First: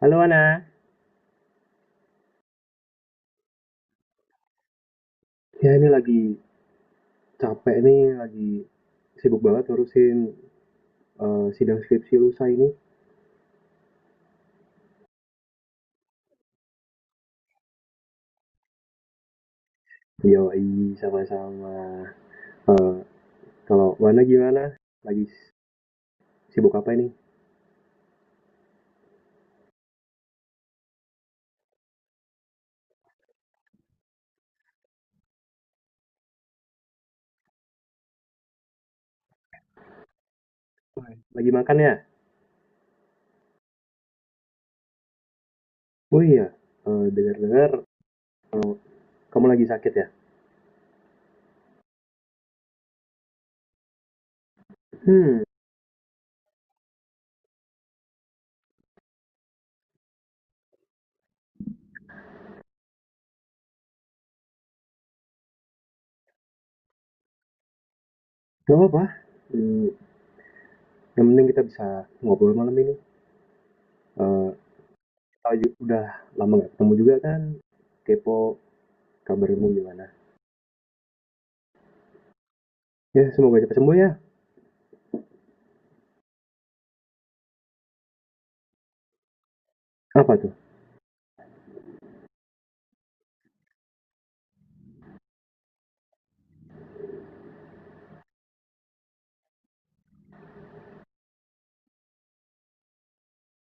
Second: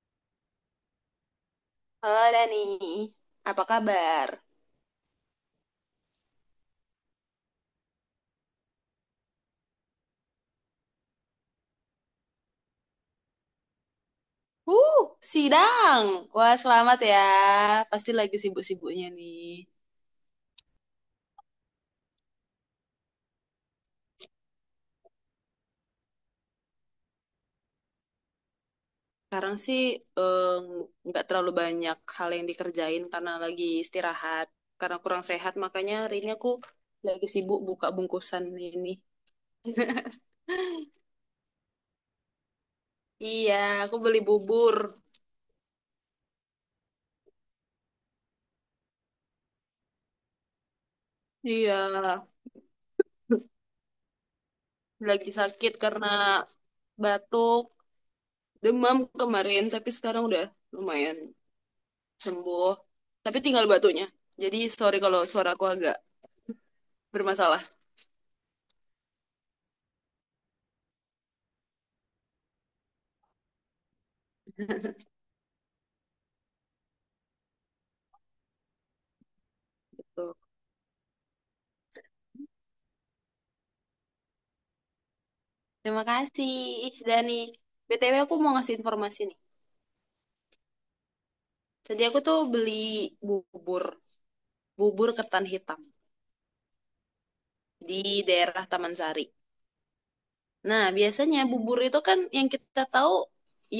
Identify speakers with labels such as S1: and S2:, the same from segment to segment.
S1: Halo Ana,
S2: Halo Dani, apa kabar?
S1: ya ini lagi capek nih, lagi sibuk banget ngurusin sidang skripsi lusa ini.
S2: Uh, Sidang. Wah, selamat ya. Pasti lagi sibuk-sibuknya nih.
S1: Yoi, sama-sama. Eh, Kalau Wana gimana? Lagi s- Sibuk apa ini?
S2: Sekarang sih eh, nggak terlalu banyak hal yang dikerjain karena lagi istirahat. Karena kurang sehat, makanya hari ini aku lagi sibuk buka bungkusan ini.
S1: Lagi makan ya?
S2: Iya, aku beli bubur.
S1: Oh iya, dengar-dengar eh, kamu lagi sakit ya?
S2: Iya, lagi
S1: Hmm,
S2: sakit karena batuk, demam kemarin, tapi sekarang udah lumayan. Sembuh tapi tinggal batunya, jadi sorry kalau suaraku agak bermasalah
S1: gak apa-apa. Hmm, yang penting kita bisa ngobrol malam ini. Eh, udah lama gak ketemu juga kan? Kepo kabarmu gimana?
S2: gitu.
S1: Ya, semoga cepat sembuh ya.
S2: Terima kasih Dani. BTW aku mau ngasih informasi nih.
S1: Apa tuh?
S2: Jadi aku tuh beli bubur, bubur ketan hitam di daerah Taman Sari. Nah biasanya bubur itu kan yang kita tahu,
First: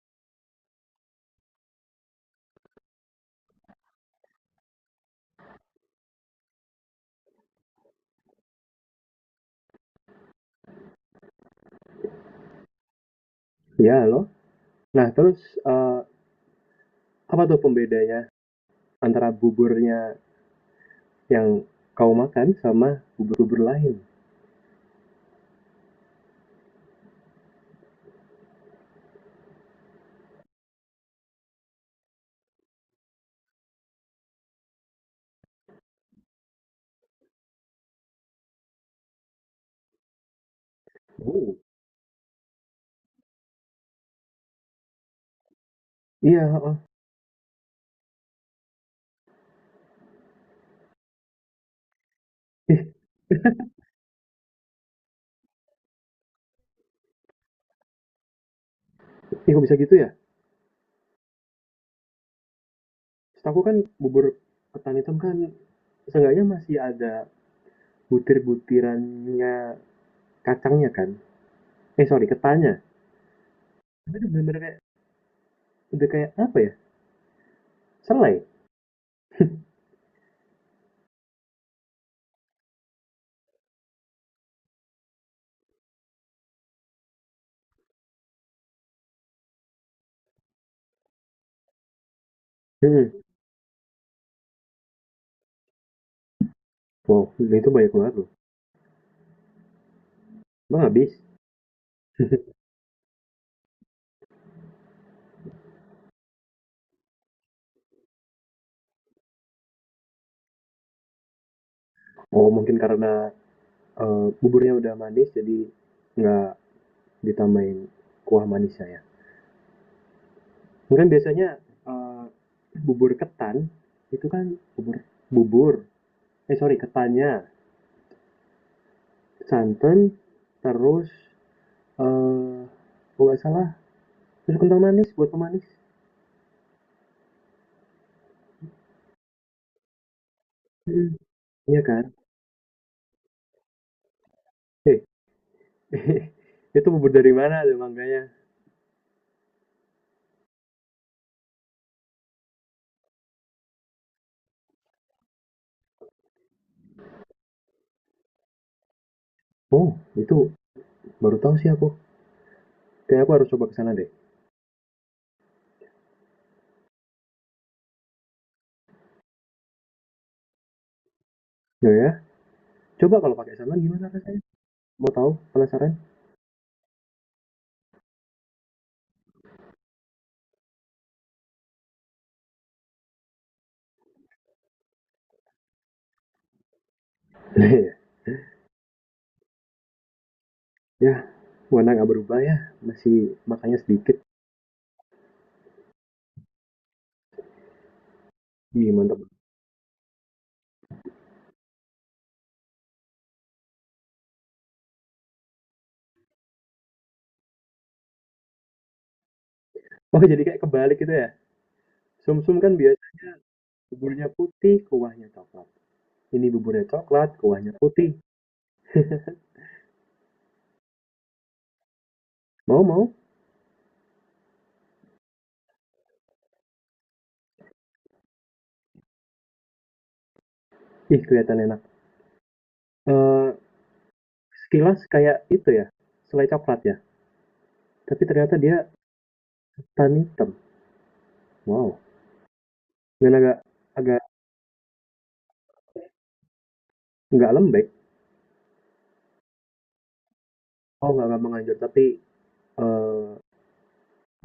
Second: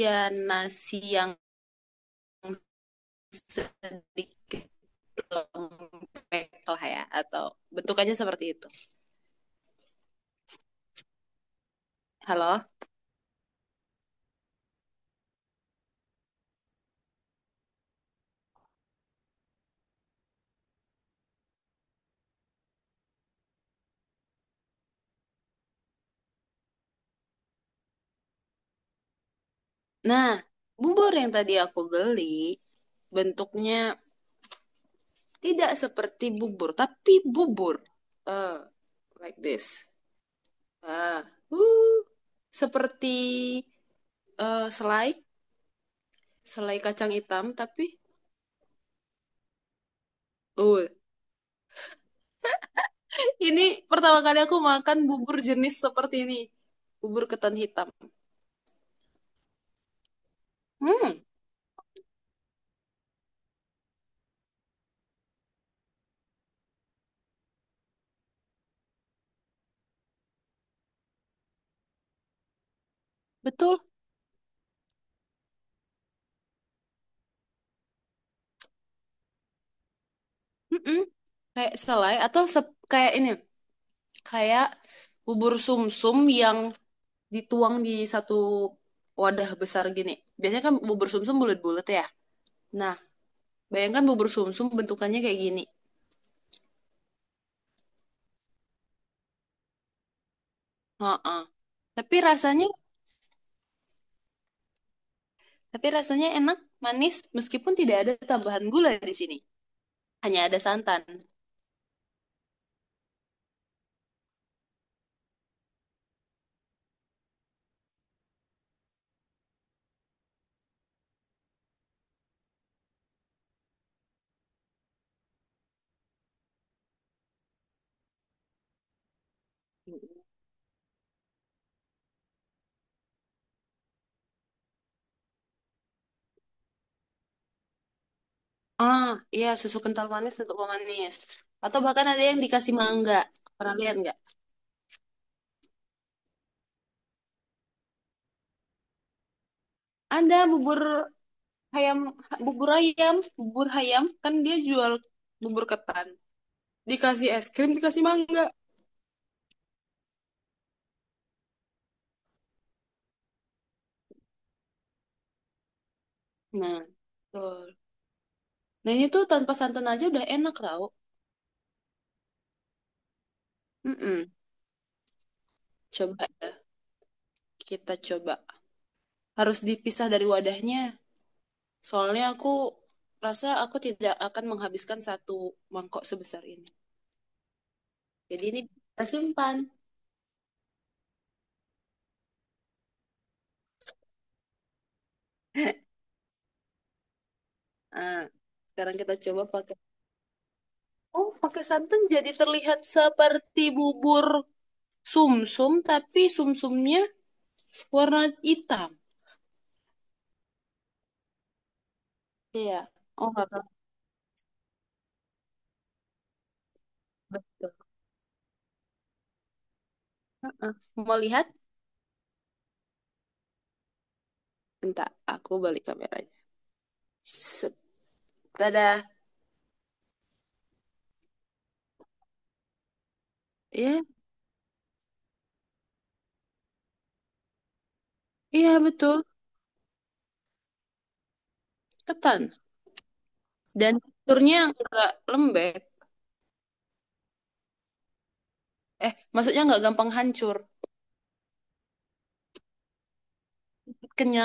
S2: ya nasi yang sedikit lembek lah ya, atau bentukannya seperti itu. Halo.
S1: Ya, halo? Nah, terus, apa tuh pembedanya antara buburnya yang kau makan sama bubur-bubur lain?
S2: Nah, bubur yang tadi aku beli bentuknya tidak seperti bubur, tapi bubur. Eh, like this. Ah,
S1: Oh.
S2: uh, Seperti selai,
S1: Iya, heeh.
S2: selai kacang hitam, tapi uh,
S1: Ih
S2: ini pertama kali aku makan bubur jenis seperti ini. Bubur ketan hitam.
S1: ih, kok bisa gitu ya?
S2: Hmm,
S1: Setahuku kan bubur ketan hitam kan seenggaknya masih ada butir-butirannya kacangnya kan? Eh, sorry, ketannya.
S2: betul.
S1: Tapi itu bener-bener kayak udah kayak apa ya, selai.
S2: Mm-mm. Kayak selai atau kayak ini, kayak bubur sumsum yang dituang di satu wadah besar gini. Biasanya kan bubur sumsum bulat-bulat ya. Nah,
S1: Mhm.
S2: bayangkan bubur sumsum bentukannya kayak gini.
S1: Wow, itu banyak banget loh. Emang habis?
S2: Heeh. Tapi rasanya, tapi rasanya enak, manis, meskipun tidak ada tambahan gula di sini. Hanya ada santan.
S1: Oh, mungkin karena, buburnya udah manis jadi nggak ditambahin kuah manisnya ya. Mungkin biasanya bubur ketan itu kan bubur bubur eh sorry ketannya, santan, terus eh kalau nggak salah terus kental manis buat pemanis.
S2: Ah, iya susu kental manis untuk
S1: Mm,
S2: pemanis. Atau
S1: iya kan?
S2: bahkan ada yang dikasih mangga. Pernah lihat nggak?
S1: Eh itu bubur dari mana tuh mangganya?
S2: Ada bubur ayam, bubur ayam kan dia jual bubur ketan. Dikasih es krim, dikasih mangga.
S1: Oh itu baru tahu sih aku. Kayak aku harus coba ke sana deh.
S2: Nah, betul. Nah ini tuh tanpa santan aja udah enak tau.
S1: Ya ya. Coba kalau pakai santan gimana
S2: Mm-mm.
S1: rasanya? Mau tahu? Penasaran?
S2: Coba ya, kita coba. Harus dipisah dari wadahnya. Soalnya aku rasa aku tidak akan menghabiskan satu mangkok sebesar ini.
S1: Iya.
S2: Jadi ini kita simpan.
S1: Ya warna nggak berubah ya, masih makanya sedikit,
S2: Nah,
S1: mie
S2: sekarang kita
S1: mantap.
S2: coba pakai. Oh, pakai santan jadi terlihat seperti bubur sumsum, tapi sumsumnya warna hitam.
S1: Oh, jadi kayak kebalik gitu ya? Sumsum kan
S2: Iya. Oh,
S1: biasanya
S2: nggak apa-apa.
S1: buburnya putih, kuahnya coklat. Ini buburnya coklat, kuahnya
S2: Betul.
S1: putih.
S2: Uh-uh. Mau lihat?
S1: Mau, mau.
S2: Bentar, aku balik kameranya. Set. Tada.
S1: Ih, kelihatan enak. Eh,
S2: Iya,
S1: sekilas kayak itu ya, selai coklat ya. Tapi ternyata
S2: iya
S1: dia
S2: betul.
S1: tan hitam. Wow.
S2: Ketan.
S1: Dan agak
S2: Dan
S1: agak
S2: teksturnya enggak lembek.
S1: nggak lembek.
S2: Eh, maksudnya nggak gampang hancur.
S1: Oh, nggak gampang hancur, tapi eh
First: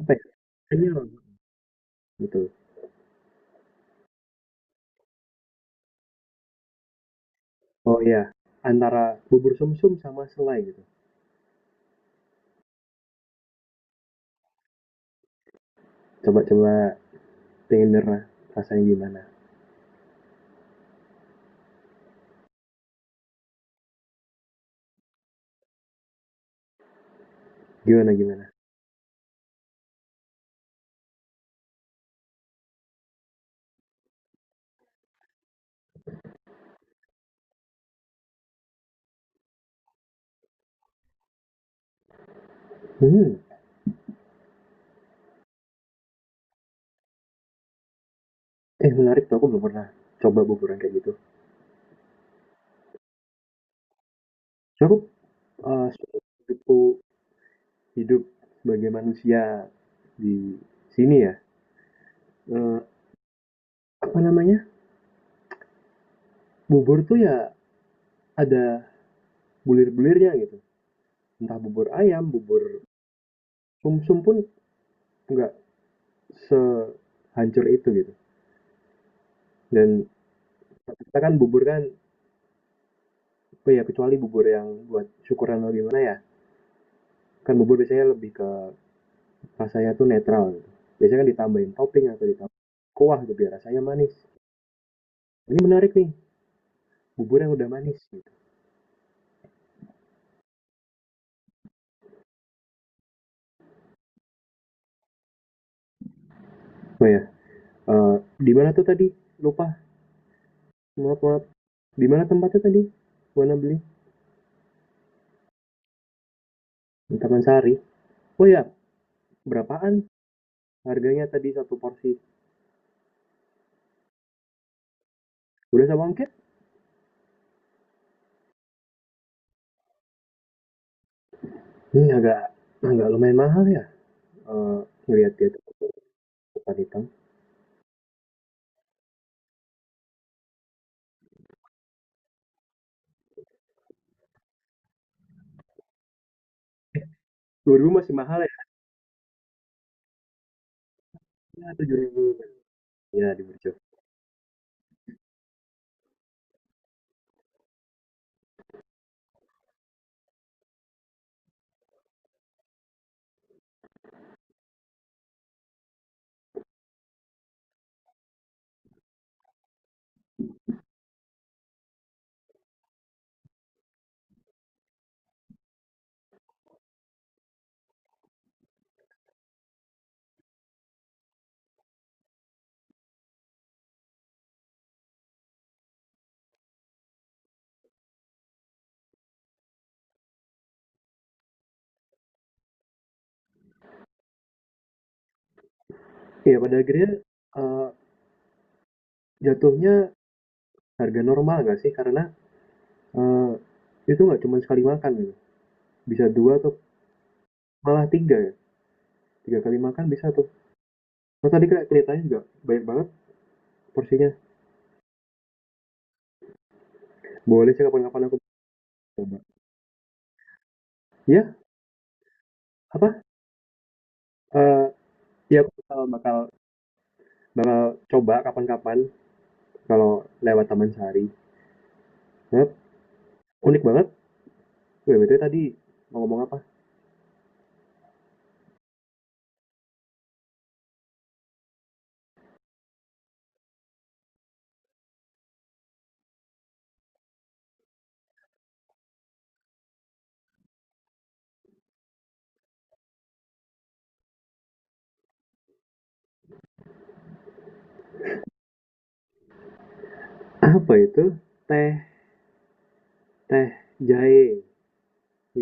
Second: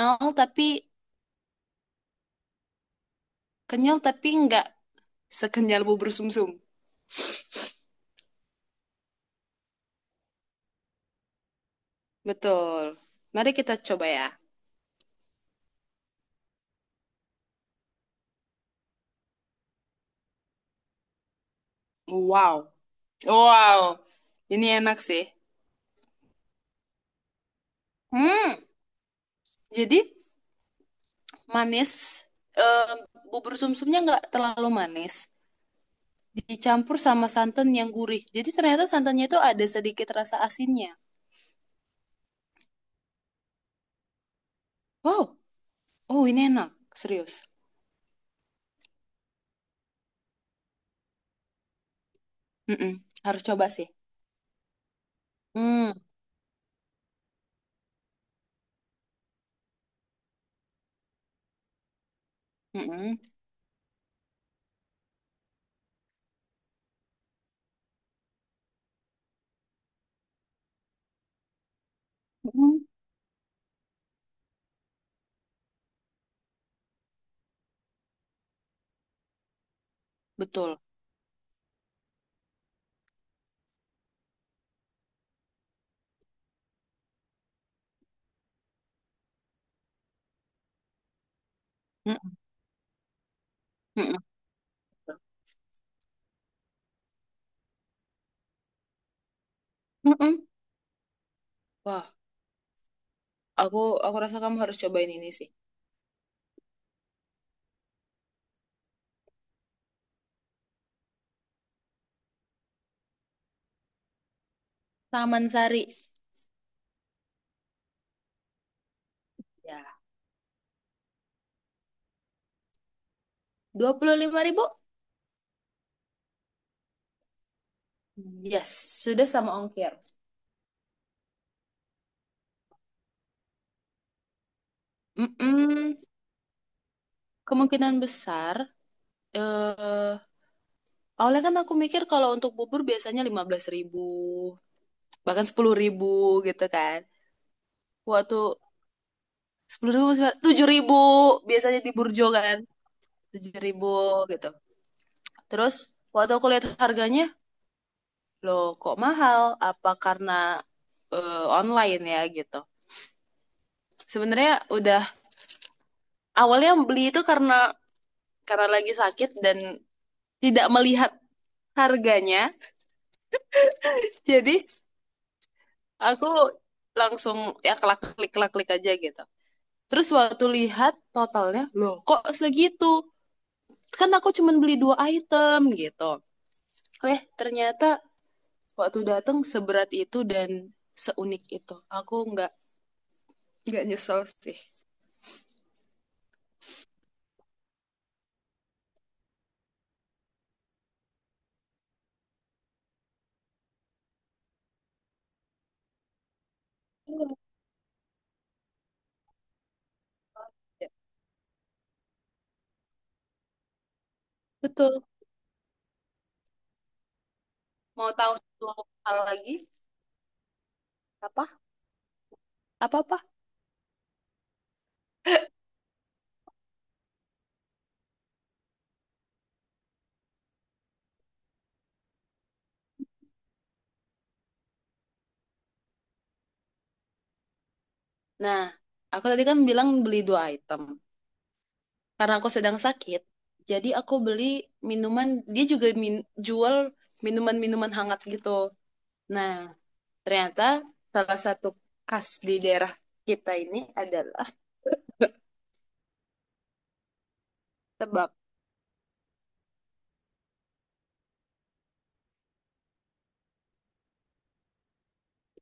S1: apa ya?
S2: tapi
S1: Kenyal gitu.
S2: kenyal tapi nggak sekenyal bubur sumsum.
S1: Oh iya, antara bubur sumsum sama selai gitu.
S2: Betul. Mari kita coba ya.
S1: Coba-coba, tenernya rasanya gimana?
S2: Wow. Wow. Ini enak sih.
S1: Gimana gimana?
S2: Hmm. Jadi manis. Eh, Bubur sumsumnya nggak terlalu manis. Dicampur sama santan yang gurih. Jadi ternyata santannya itu ada sedikit rasa asinnya.
S1: Hmm,
S2: Wow. Oh, ini enak. Serius.
S1: menarik tuh aku belum pernah coba buburan kayak gitu.
S2: Mm-mm. Harus coba sih.
S1: Cukup eh
S2: Hmm.
S1: hidupku hidup sebagai manusia di sini ya. Eh,
S2: Mm-mm.
S1: apa namanya? Bubur tuh ya ada bulir-bulirnya gitu. Entah bubur ayam,
S2: Mm-mm.
S1: bubur sumsum pun nggak sehancur itu gitu. Dan
S2: Betul.
S1: kita kan bubur kan, oh ya kecuali bubur yang buat syukuran atau gimana ya. Kan bubur biasanya lebih ke rasanya tuh netral gitu. Biasanya kan ditambahin topping atau
S2: Mm-mm.
S1: ditambahin kuah gitu biar rasanya manis.
S2: Mm-mm.
S1: Ini menarik nih, bubur yang udah manis. Gitu.
S2: Mm-mm. Wah, aku aku rasa kamu harus cobain ini sih.
S1: Oh ya, di mana tuh tadi? Lupa, maaf maaf. Di mana tempatnya tadi? Mana beli?
S2: Taman Sari.
S1: Di Taman Sari. Oh ya,
S2: Ya.
S1: berapaan harganya tadi satu porsi?
S2: 25 ribu?
S1: Udah sama ongkir?
S2: Yes, sudah sama ongkir.
S1: Ini hmm, agak agak lumayan mahal ya. Eh, ngelihat dia
S2: Mm.
S1: tempat hitam.
S2: Kemungkinan besar, eh awalnya kan aku mikir kalau untuk bubur biasanya 15 ribu, bahkan 10 ribu gitu kan.
S1: 2000 masih
S2: Waktu
S1: mahal ya?
S2: 10 ribu, 7 ribu
S1: Ya,
S2: biasanya di
S1: 7000.
S2: Burjo kan,
S1: Ya, di
S2: 7
S1: Burjo.
S2: ribu gitu. Terus waktu aku lihat harganya, loh kok mahal? Apa karena eh, online ya gitu. Sebenarnya udah awalnya beli itu karena lagi sakit dan tidak melihat harganya. Jadi aku langsung ya kelak klik klik aja gitu. Terus waktu lihat totalnya, loh kok segitu? Kan aku cuma beli dua item gitu. Eh ternyata waktu datang seberat itu dan seunik itu. Aku nggak nyesel sih.
S1: Iya, pada akhirnya eh, jatuhnya harga normal nggak sih? Karena Eee, itu nggak cuma sekali makan gitu, bisa 2 atau malah 3, ya, 3 kali makan bisa tuh. Terus tadi kayak kelihatannya juga banyak banget porsinya.
S2: Betul.
S1: Boleh sih
S2: Mau
S1: kapan-kapan
S2: tahu
S1: aku
S2: satu hal
S1: coba.
S2: lagi? Apa?
S1: Ya?
S2: Apa-apa?
S1: Apa, eee, iya aku bakal bakal bakal coba kapan-kapan kalau lewat Taman Sari. Banget, unik banget. Wih, BTW tadi mau ngomong apa?
S2: Nah, aku tadi kan bilang beli dua item. Karena aku sedang sakit, jadi aku beli minuman, dia juga jual minuman-minuman hangat gitu. Nah, ternyata salah satu khas di daerah kita ini adalah tebak
S1: Apa itu? Teh teh jahe,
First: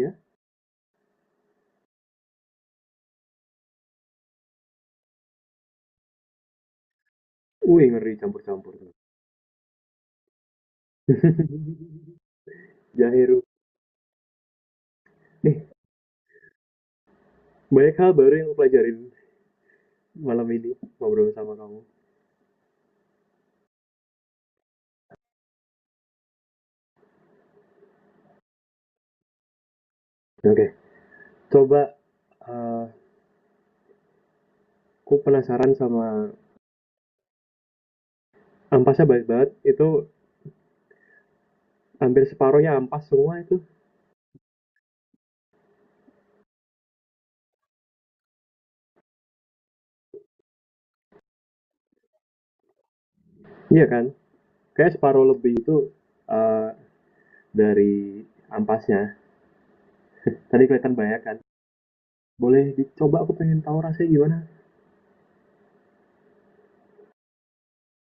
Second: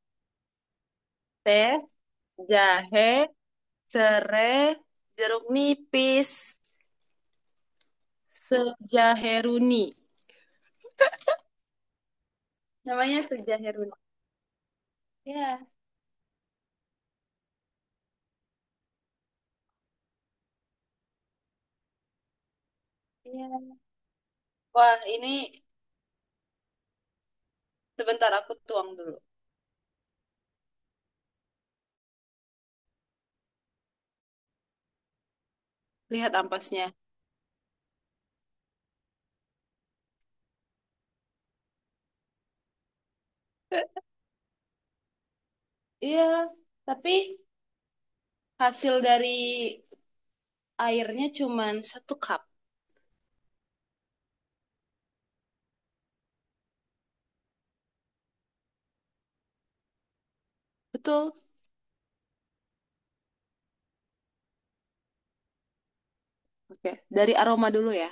S1: ya?
S2: teh, jahe, serai, jeruk nipis,
S1: Wih, ngeri campur-campur tuh.
S2: sejaheruni. Namanya
S1: Jahe ru,
S2: sejaheruni.
S1: eh,
S2: Ya,
S1: banyak hal baru yang aku pelajarin malam ini ngobrol sama kamu.
S2: iya. Wah, ini sebentar aku tuang dulu.
S1: Oke, okay. Coba eh aku penasaran sama
S2: Lihat ampasnya.
S1: ampasnya, baik banget. Itu hampir separuhnya ampas semua itu.
S2: Iya, tapi hasil dari airnya cuman satu cup.
S1: Iya kan? Kayak separuh lebih itu eh dari ampasnya. Tadi kelihatan banyak
S2: Betul.
S1: kan. Boleh dicoba aku pengen tahu rasanya gimana.
S2: Oke, dari aroma dulu ya.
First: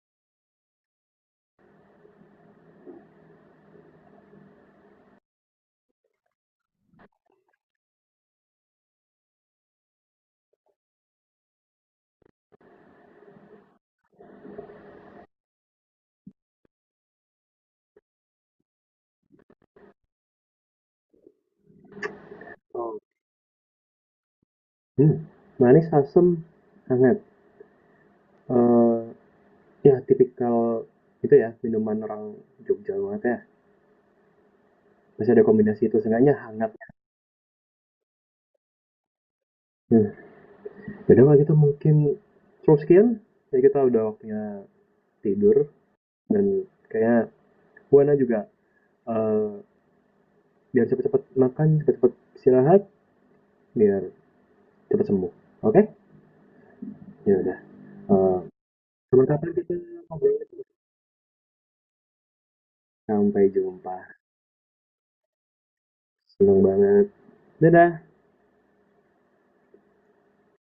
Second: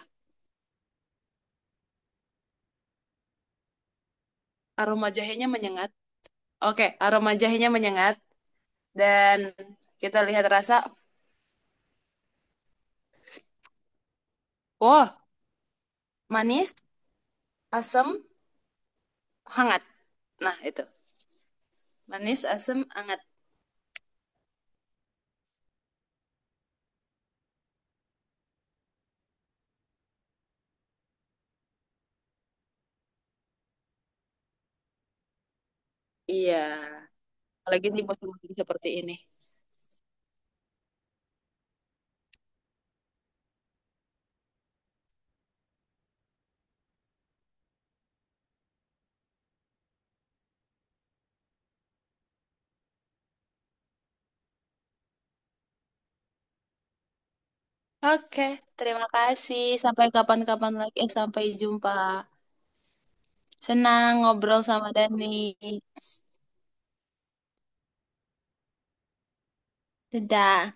S2: Aroma jahenya menyengat. Oke, aroma jahenya menyengat dan kita lihat rasa. Wow, manis, asam, hangat. Nah, itu. Manis, asam,
S1: Oh.
S2: hangat.
S1: Hmm, manis, asam, hangat. eh Ya tipikal itu ya minuman orang Jogja banget ya. Masih ada kombinasi itu seenggaknya
S2: Iya,
S1: hangat.
S2: apalagi di musim hujan seperti ini.
S1: Hmm. Jadi kalau gitu mungkin cukup sekian. Jadi kita udah waktunya tidur dan kayaknya Buana juga eh, biar cepet-cepet makan, cepet-cepet istirahat, biar cepet sembuh. Oke? Okay? Ya udah. Eh,
S2: Oke, terima
S1: kapan-kapan
S2: kasih.
S1: kita
S2: Sampai
S1: ngobrol lagi.
S2: kapan-kapan lagi. Eh, sampai jumpa.
S1: Sampai jumpa.
S2: Senang ngobrol sama Dani.
S1: Seneng banget. Dadah.
S2: Dadah.